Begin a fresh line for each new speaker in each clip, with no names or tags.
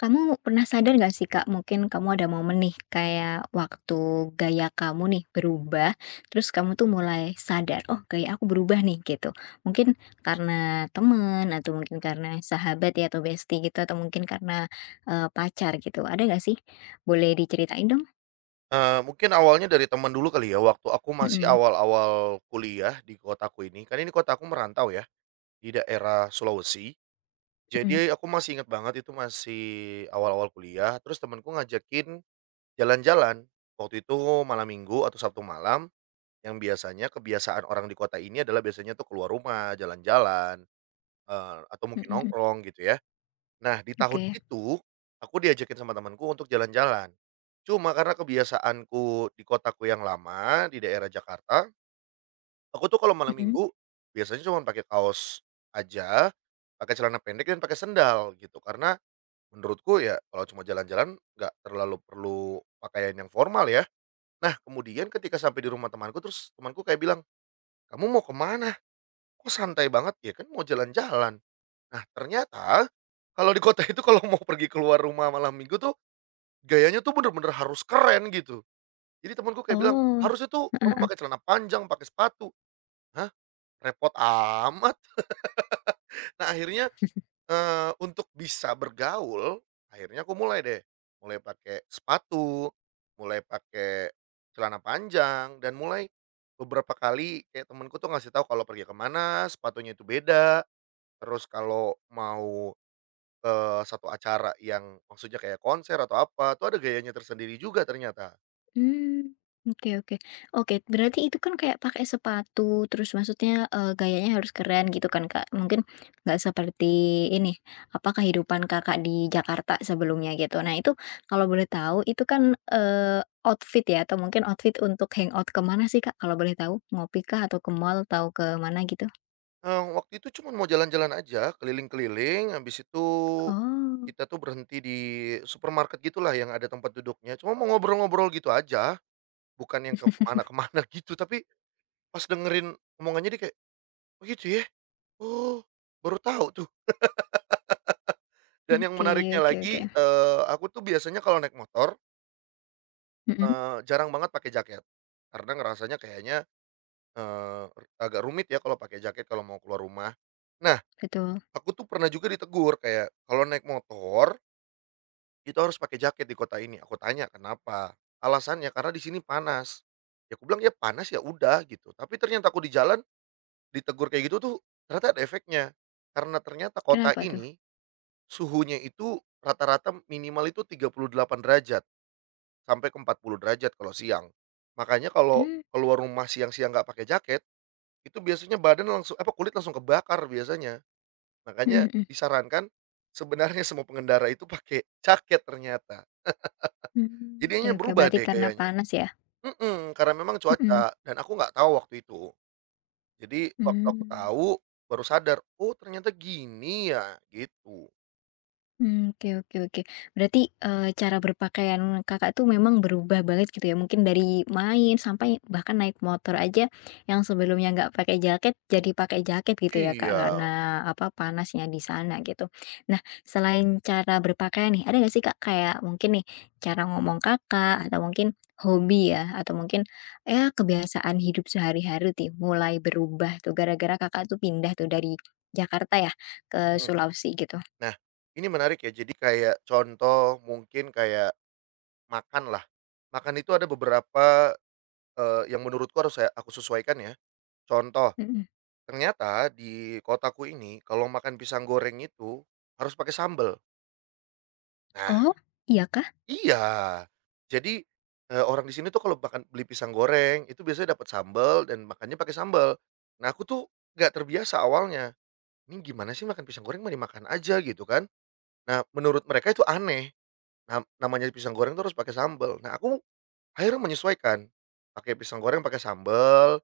Kamu pernah sadar gak sih, Kak, mungkin kamu ada momen nih kayak waktu gaya kamu nih berubah, terus kamu tuh mulai sadar, "Oh, gaya aku berubah nih," gitu. Mungkin karena temen atau mungkin karena sahabat ya atau bestie gitu atau mungkin karena, pacar gitu. Ada gak sih? Boleh diceritain dong?
Mungkin awalnya dari teman dulu kali ya, waktu aku masih
Mhm,
awal-awal kuliah di kotaku ini, kan ini kotaku merantau ya, di daerah Sulawesi.
mhm,
Jadi aku masih ingat banget itu masih awal-awal kuliah, terus temenku ngajakin jalan-jalan. Waktu itu malam Minggu atau Sabtu malam, yang biasanya kebiasaan orang di kota ini adalah biasanya tuh keluar rumah, jalan-jalan, atau
mhm,
mungkin
mhm.
nongkrong gitu ya. Nah, di tahun
Oke.
itu, aku diajakin sama temanku untuk jalan-jalan. Cuma karena kebiasaanku di kotaku yang lama, di daerah Jakarta, aku tuh kalau malam
Mhm.
minggu biasanya cuma pakai kaos aja, pakai celana pendek dan pakai sendal gitu. Karena menurutku ya kalau cuma jalan-jalan nggak terlalu perlu pakaian yang formal ya. Nah, kemudian ketika sampai di rumah temanku terus temanku kayak bilang, "Kamu mau kemana? Kok santai banget ya kan mau jalan-jalan." Nah, ternyata kalau di kota itu kalau mau pergi keluar rumah malam minggu tuh gayanya tuh bener-bener harus keren gitu. Jadi temanku kayak bilang,
Oh.
"Harusnya tuh kamu pakai celana panjang, pakai sepatu." Hah, repot amat. Nah akhirnya, untuk bisa bergaul, akhirnya aku mulai deh, mulai pakai sepatu, mulai pakai celana panjang, dan mulai beberapa kali kayak temanku tuh ngasih tahu kalau pergi kemana sepatunya itu beda, terus kalau mau ke satu acara yang maksudnya kayak konser atau apa, tuh ada gayanya tersendiri juga ternyata.
Hmm, oke, oke. Oke, berarti itu kan kayak pakai sepatu, terus maksudnya, gayanya harus keren gitu kan, Kak. Mungkin nggak seperti ini, apa, kehidupan Kakak di Jakarta sebelumnya gitu. Nah itu kalau boleh tahu itu kan, eee, outfit ya atau mungkin outfit untuk hangout kemana sih, Kak, kalau boleh tahu? Ngopi kah atau ke mall atau ke mana gitu?
Waktu itu cuma mau jalan-jalan aja, keliling-keliling, habis itu
Oh,
kita tuh berhenti di supermarket gitulah yang ada tempat duduknya, cuma mau ngobrol-ngobrol gitu aja, bukan yang ke mana-mana gitu, tapi pas dengerin omongannya dia kayak, "Oh gitu ya? Oh, baru tahu tuh." Dan yang
oke,
menariknya
oke, oke.
lagi, aku tuh biasanya kalau naik motor,
Mhm,
jarang banget pakai jaket, karena ngerasanya kayaknya, eee, agak rumit ya kalau pakai jaket kalau mau keluar rumah. Nah,
betul.
aku tuh pernah juga ditegur kayak, "Kalau naik motor itu harus pakai jaket di kota ini." Aku tanya, "Kenapa?" Alasannya, "Karena di sini panas." Ya aku bilang, "Ya panas ya udah," gitu. Tapi ternyata aku di jalan ditegur kayak gitu tuh ternyata ada efeknya. Karena ternyata kota
Kenapa tuh?
ini suhunya itu rata-rata minimal itu 38 derajat sampai ke 40 derajat kalau siang. Makanya kalau
Hmm,
keluar rumah siang-siang nggak pakai jaket, itu biasanya badan langsung apa, kulit langsung kebakar biasanya.
mhm,
Makanya
mhm.
disarankan sebenarnya semua pengendara itu pakai jaket ternyata.
Mmm, oke,
Jadinya
oke,
berubah
berarti
deh
karena
gayanya.
panas ya?
Mhm, karena memang
Mhm,
cuaca dan aku nggak tahu waktu itu. Jadi waktu aku
mmm.
tahu baru sadar, "Oh ternyata gini ya," gitu.
Mmm, oke, oke, oke. Berarti, cara berpakaian Kakak tuh memang berubah banget gitu ya, mungkin dari main sampai bahkan naik motor aja yang sebelumnya nggak pakai jaket, jadi pakai jaket gitu ya, Kak,
Iya,
karena apa, panasnya di sana gitu. Nah, selain cara berpakaian nih, ada nggak sih, Kak, kayak mungkin nih cara ngomong Kakak atau mungkin hobi ya, atau mungkin ya kebiasaan hidup sehari-hari tuh mulai berubah tuh gara-gara Kakak tuh pindah tuh dari Jakarta ya ke
mhm.
Sulawesi gitu?
Nah, ini menarik ya, jadi kayak contoh mungkin kayak makan lah. Makan itu ada beberapa, yang menurutku harus aku sesuaikan ya. Contoh,
Mhm.
ternyata di kotaku ini kalau makan pisang goreng itu harus pakai sambel. Nah.
Oh, iya kah?
Iya. Jadi, orang di sini tuh kalau makan beli pisang goreng, itu biasanya dapat sambal dan makannya pakai sambal. Nah, aku tuh nggak terbiasa awalnya, "Ini gimana sih makan pisang goreng, mah dimakan aja," gitu kan. Nah, menurut mereka itu aneh, namanya pisang goreng tuh harus pakai sambal. Nah, aku akhirnya menyesuaikan, pakai pisang goreng pakai sambal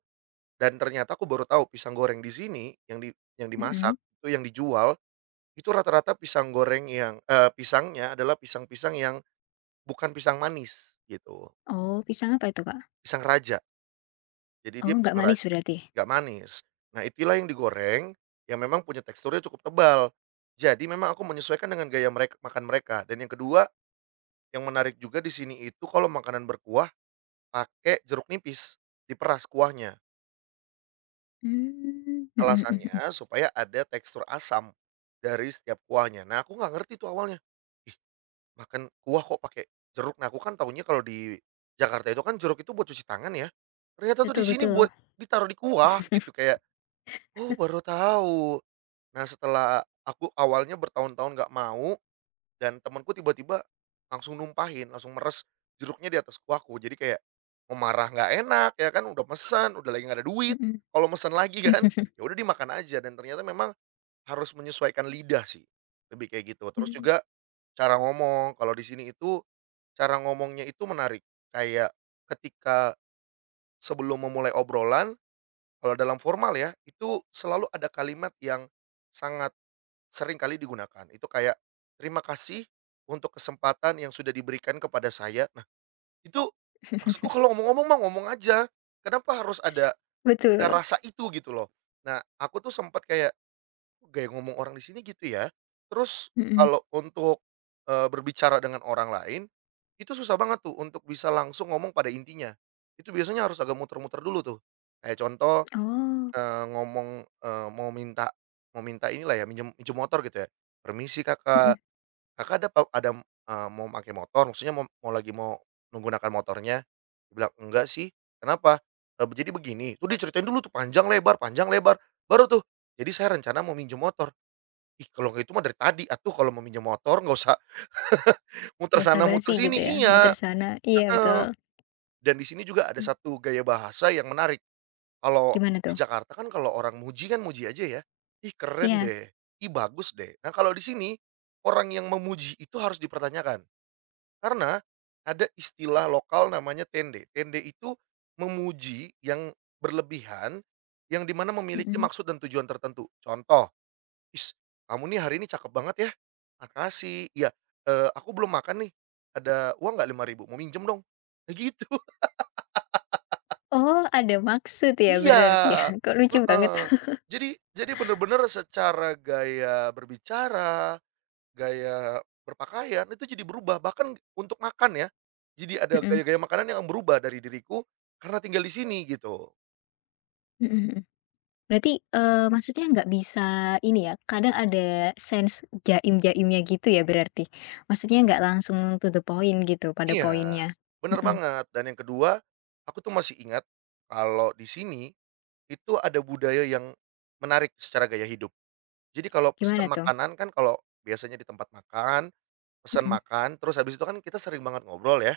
dan ternyata aku baru tahu pisang goreng di sini yang di yang dimasak,
Mhm.
itu yang dijual, itu rata-rata pisang goreng yang pisangnya adalah pisang-pisang yang bukan pisang manis, gitu.
Oh, pisang apa itu, Kak?
Pisang raja, jadi
Oh,
dia
nggak
pisang
manis
raja
berarti?
nggak manis. Nah, itilah yang digoreng, yang memang punya teksturnya cukup tebal. Jadi memang aku menyesuaikan dengan gaya merek makan mereka. Dan yang kedua, yang menarik juga di sini itu kalau makanan berkuah pakai jeruk nipis, diperas kuahnya.
Mmm, mhm, mhm,
Alasannya
mhm.
supaya ada tekstur asam dari setiap kuahnya. Nah, aku nggak ngerti tuh awalnya, "Ih, makan kuah kok pakai jeruk?" Nah, aku kan taunya kalau di Jakarta itu kan jeruk itu buat cuci tangan ya. Ternyata tuh di
Betul,
sini buat
betul.
ditaruh di kuah gitu kayak, "Oh, baru tahu." Nah setelah aku awalnya bertahun-tahun nggak mau dan temenku tiba-tiba langsung numpahin, langsung meres jeruknya di atas kuahku. Jadi kayak mau marah nggak enak ya kan, udah pesan, udah lagi nggak ada duit.
Mhm.
Kalau pesan lagi kan, ya udah dimakan aja dan ternyata memang harus menyesuaikan lidah sih. Lebih kayak gitu. Terus
Mmm,
juga cara ngomong. Kalau di sini itu cara ngomongnya itu menarik. Kayak ketika sebelum memulai obrolan kalau dalam formal ya, itu selalu ada kalimat yang sangat sering kali digunakan. Itu kayak, "Terima kasih untuk kesempatan yang sudah diberikan kepada saya." Nah, itu maksudku kalau ngomong-ngomong mah ngomong aja, kenapa harus ada
betul.
rasa itu gitu loh. Nah, aku tuh sempat kayak, "Kok gaya ngomong orang di sini gitu ya?" Terus
Mhm.
kalau untuk, berbicara dengan orang lain, itu susah banget tuh untuk bisa langsung ngomong pada intinya. Itu biasanya harus agak muter-muter dulu tuh. Kayak contoh,
Oh,
ngomong, mau minta inilah ya, minjem minjem motor gitu ya, "Permisi Kakak,
mhm.
Kakak ada, mau pakai motor?" Maksudnya mau mau lagi mau menggunakan motornya. Dia bilang, "Enggak sih." "Kenapa?" "Jadi begini," tuh dia ceritain dulu tuh panjang lebar, baru tuh, "Jadi saya rencana mau minjem motor." Ih, kalau nggak itu mah dari tadi atuh kalau mau minjem motor nggak usah muter sana
Basa-basi
muter sini
gitu ya,
iya,
muter sana iya
heeh,
betul.
dan di sini juga ada
Mmm,
satu gaya bahasa yang menarik. Kalau
gimana
di
tuh?
Jakarta kan kalau orang muji kan muji aja ya, "Ih keren
Iya,
deh, ih bagus deh." Nah kalau di sini, orang yang memuji itu harus dipertanyakan, karena ada istilah lokal namanya tende. Tende itu memuji yang berlebihan, yang dimana memiliki
mhm.
maksud dan tujuan tertentu. Contoh, "Is, kamu nih hari ini cakep banget ya, makasih." "Iya, aku belum makan nih, ada uang nggak 5 ribu? Mau minjem dong." Nah gitu.
Oh, ada maksud ya
Iya,
berarti ya? Kok lucu banget.
heeh. Jadi jadi bener-bener secara gaya berbicara, gaya berpakaian, itu jadi berubah, bahkan untuk makan ya. Jadi ada
Mhm,
gaya-gaya makanan yang berubah dari diriku karena tinggal di sini gitu.
mhm, mhm. Berarti, maksudnya nggak bisa ini ya, kadang ada sense jaim-jaimnya gitu ya berarti? Maksudnya nggak langsung to the point gitu, pada
Iya,
poinnya?
bener
Mhm,
banget dan yang kedua, aku tuh masih ingat kalau di sini itu ada budaya yang menarik secara gaya hidup. Jadi kalau pesan
gimana tuh?
makanan kan kalau biasanya di tempat makan, pesan
Mhm,
makan, terus habis itu kan kita sering banget ngobrol ya.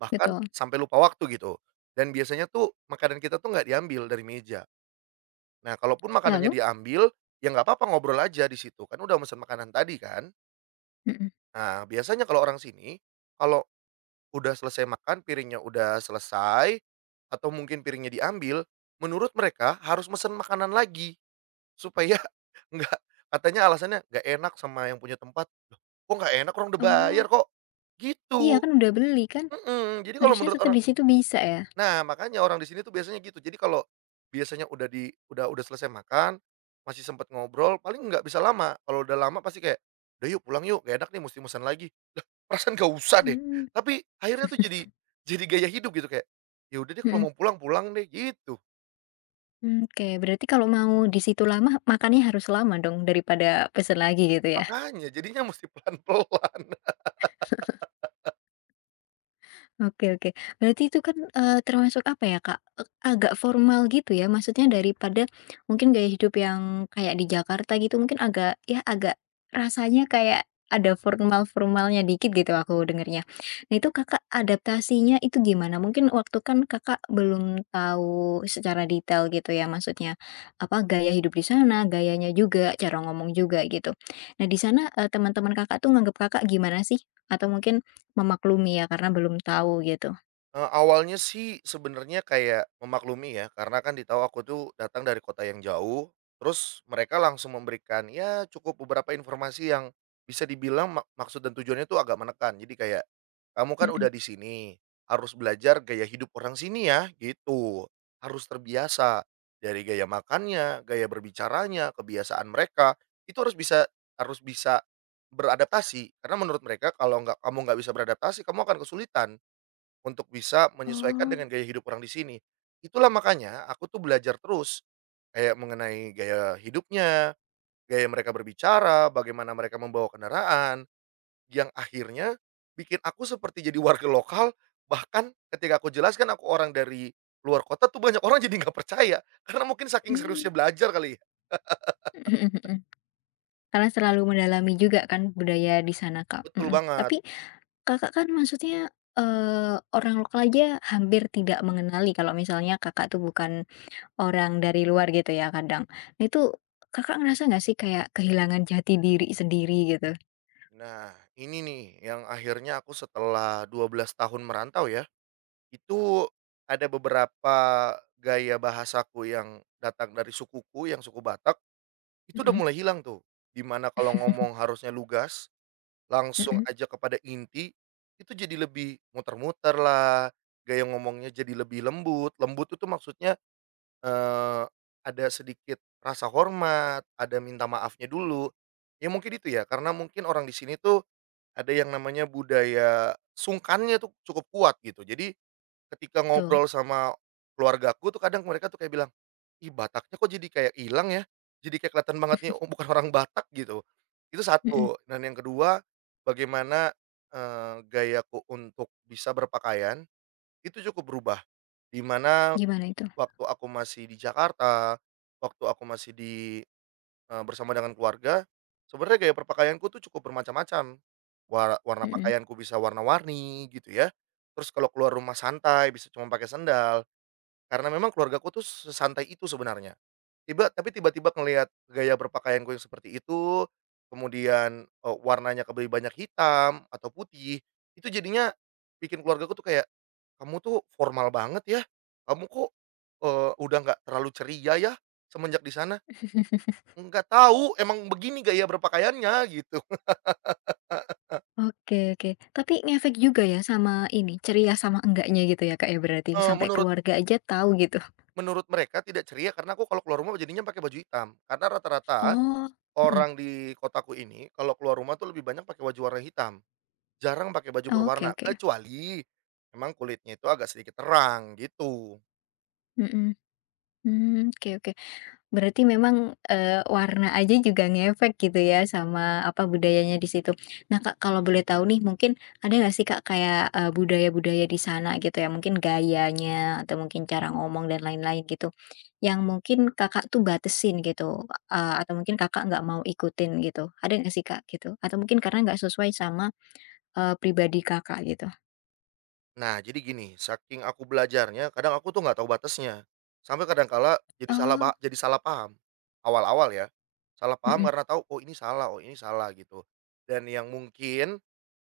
Bahkan
betul.
sampai lupa waktu gitu, dan biasanya tuh makanan kita tuh nggak diambil dari meja. Nah, kalaupun makanannya
Lalu?
diambil, ya nggak apa-apa ngobrol aja di situ, kan udah mesen makanan tadi kan.
Mhm.
Nah, biasanya kalau orang sini, kalau udah selesai makan, piringnya udah selesai, atau mungkin piringnya diambil, menurut mereka harus mesen makanan lagi, supaya nggak katanya alasannya nggak enak sama yang punya tempat, "Kok nggak enak orang udah bayar
Oh,
kok."
iya
Gitu,
kan udah beli kan,
mhm, jadi kalau
harusnya
menurut
tetap
orang.
di situ bisa ya?
Nah, makanya orang di sini tuh biasanya gitu. Jadi kalau biasanya udah di udah selesai makan, masih sempet ngobrol, paling nggak bisa lama. Kalau udah lama pasti kayak, "Udah yuk pulang yuk, gak enak nih mesti musan lagi." Perasaan gak usah deh.
Mmm,
Tapi akhirnya tuh jadi gaya hidup gitu kayak, "Ya udah deh
mhm.
kalau mau pulang, pulang deh." Gitu.
Mmm, oke, berarti kalau mau di situ lama, makannya harus lama dong daripada pesen lagi gitu ya?
Makanya jadinya mesti pelan-pelan.
Oke, oke. Berarti itu kan, termasuk apa ya, Kak, agak formal gitu ya? Maksudnya daripada mungkin gaya hidup yang kayak di Jakarta gitu mungkin agak ya agak rasanya kayak ada formal-formalnya dikit gitu aku dengernya. Nah itu Kakak adaptasinya itu gimana? Mungkin waktu kan Kakak belum tahu secara detail gitu ya maksudnya, apa, gaya hidup di sana, gayanya juga, cara ngomong juga gitu. Nah di sana, teman-teman Kakak tuh nganggap Kakak gimana sih? Atau mungkin memaklumi ya, karena belum tahu gitu?
Awalnya sih sebenarnya kayak memaklumi ya, karena kan di tahu aku tuh datang dari kota yang jauh, terus mereka langsung memberikan ya cukup beberapa informasi yang bisa dibilang maksud dan tujuannya tuh agak menekan. Jadi kayak, "Kamu kan udah
Mhm.
di sini, harus belajar gaya hidup orang sini ya," gitu. "Harus terbiasa dari gaya makannya, gaya berbicaranya, kebiasaan mereka, itu harus bisa beradaptasi." Karena menurut mereka kalau nggak kamu nggak bisa beradaptasi, kamu akan kesulitan untuk bisa menyesuaikan
Oh,
dengan gaya hidup orang di sini. Itulah makanya aku tuh belajar terus, kayak mengenai gaya hidupnya, gaya mereka berbicara, bagaimana mereka membawa kendaraan, yang akhirnya bikin aku seperti jadi warga lokal, bahkan ketika aku jelaskan aku orang dari luar kota tuh banyak orang jadi nggak percaya, karena mungkin saking
mmm,
seriusnya belajar kali ya.
mhm, mhm. Karena selalu mendalami juga kan budaya di sana, Kak,
Betul
mhm.
banget.
Tapi Kakak kan maksudnya, orang lokal aja hampir tidak mengenali kalau misalnya Kakak tuh bukan orang dari luar gitu ya kadang. Nah itu Kakak ngerasa nggak sih kayak kehilangan jati diri sendiri gitu?
Nah, ini nih yang akhirnya aku setelah 12 tahun merantau ya, itu ada beberapa gaya bahasaku yang datang dari sukuku, yang suku Batak, itu udah
Mhm.
mulai hilang tuh, dimana kalau ngomong harusnya lugas, langsung
Mhm,
aja kepada inti, itu jadi lebih muter-muter lah, gaya ngomongnya jadi lebih lembut. Lembut itu maksudnya, eee, ada sedikit rasa hormat, ada minta maafnya dulu. Ya mungkin itu ya, karena mungkin orang di sini tuh ada yang namanya budaya sungkannya tuh cukup kuat gitu. Jadi ketika
betul.
ngobrol sama keluargaku tuh kadang mereka tuh kayak bilang, "Ih, Bataknya kok jadi kayak hilang ya? Jadi kayak kelihatan banget nih, oh, bukan orang Batak," gitu. Itu
Mhm,
satu, dan yang kedua bagaimana, gayaku untuk bisa berpakaian itu cukup berubah. Di mana
gimana itu?
waktu aku masih di Jakarta, waktu aku masih bersama dengan keluarga, sebenarnya gaya berpakaianku tuh cukup bermacam-macam. Warna
Mhm.
pakaianku bisa warna-warni gitu ya, terus kalau keluar rumah santai bisa cuma pakai sendal. Karena memang keluargaku tuh sesantai itu sebenarnya. Tapi tiba-tiba ngelihat gaya berpakaianku yang seperti itu, kemudian, warnanya lebih banyak hitam atau putih, itu jadinya bikin keluargaku tuh kayak, "Kamu tuh formal banget ya? Kamu kok, udah nggak terlalu ceria ya semenjak di sana?" "Nggak tahu, emang begini gaya berpakaiannya," gitu.
Oke, oke. Tapi ngefek juga ya sama ini, ceria sama enggaknya gitu ya, Kak, ya berarti
Eee,
sampai
menurut
keluarga aja tahu gitu?
menurut mereka tidak ceria karena aku kalau keluar rumah jadinya pakai baju hitam. Karena rata-rata
Oh, mhm,
orang di kotaku ini kalau keluar rumah tuh lebih banyak pakai baju warna hitam. Jarang pakai baju
oke,
berwarna,
oke.
kecuali emang kulitnya itu agak sedikit terang, gitu.
Mhm, mmm, oke, oke. Berarti memang, warna aja juga ngefek gitu ya sama apa, budayanya di situ. Nah, Kak, kalau boleh tahu nih mungkin ada nggak sih, Kak, kayak, budaya-budaya di sana gitu ya, mungkin gayanya atau mungkin cara ngomong dan lain-lain gitu, yang mungkin Kakak tuh batasin gitu, atau mungkin Kakak nggak mau ikutin gitu, ada nggak sih, Kak, gitu? Atau mungkin karena nggak sesuai sama, pribadi Kakak gitu?
Nah, jadi gini, saking aku belajarnya, kadang aku tuh nggak tahu batasnya. Sampai kadang kala jadi salah ba
Oh,
jadi salah paham. Awal-awal ya, salah paham
mhm,
karena tahu, oh, ini salah," gitu. Dan yang mungkin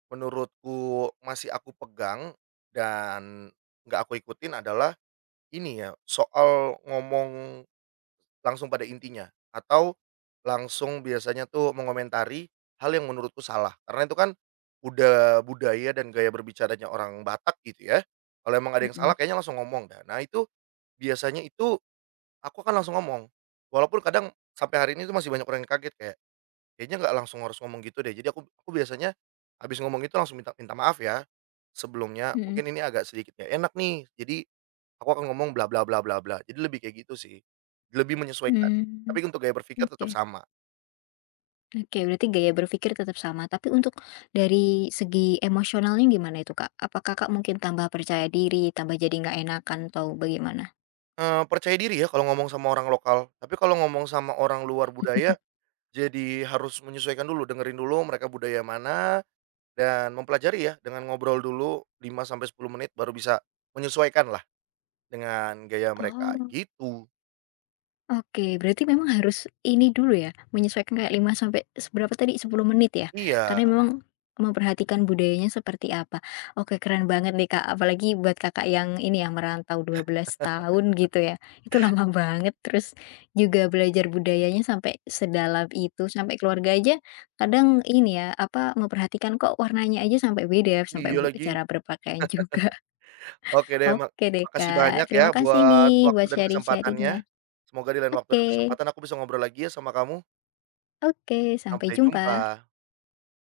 menurutku masih aku pegang dan nggak aku ikutin adalah ini ya, soal ngomong langsung pada intinya, atau langsung biasanya tuh mengomentari hal yang menurutku salah. Karena itu kan udah budaya dan gaya berbicaranya orang Batak gitu ya. Kalau emang ada yang salah
mhm,
kayaknya langsung ngomong dah. Nah itu biasanya itu aku akan langsung ngomong. Walaupun kadang sampai hari ini tuh masih banyak orang yang kaget kayak, kayaknya nggak langsung harus ngomong gitu deh. Jadi aku biasanya habis ngomong itu langsung minta minta maaf ya sebelumnya,
mhm,
mungkin ini agak sedikit nggak enak nih. Jadi aku akan ngomong bla bla bla bla bla, jadi lebih kayak gitu sih, lebih menyesuaikan.
mmm,
Tapi untuk gaya berpikir
oke.
tetap sama.
Oke, berarti gaya berpikir tetap sama, tapi untuk dari segi emosionalnya gimana itu, Kak? Apa Kakak mungkin tambah percaya diri, tambah jadi nggak enakan atau bagaimana?
Percaya diri ya kalau ngomong sama orang lokal, tapi kalau ngomong sama orang luar budaya, jadi harus menyesuaikan dulu, dengerin dulu mereka budaya mana dan mempelajari ya dengan ngobrol dulu 5 sampai 10 menit baru bisa menyesuaikan lah dengan gaya mereka,
Oh.
gitu.
Oke, berarti memang harus ini dulu ya, menyesuaikan kayak 5 sampai seberapa tadi, 10 menit ya?
Iya,
Karena memang memperhatikan budayanya seperti apa. Oke, keren banget nih Kak, apalagi buat Kakak yang ini ya, merantau 12 tahun gitu ya. Itu lama banget, terus juga belajar budayanya sampai sedalam itu, sampai keluarga aja kadang ini ya, apa, memperhatikan kok warnanya aja sampai beda, sampai
iya lagi.
cara berpakaian juga.
Oke deh, mak
Oke deh
makasih banyak
Kak,
ya
terima kasih
buat
nih
waktu
buat
dan kesempatannya.
sharing-sharingnya.
Semoga di lain waktu dan
Oke.
kesempatan aku bisa ngobrol lagi ya sama kamu.
Oke, sampai
Sampai
jumpa.
jumpa.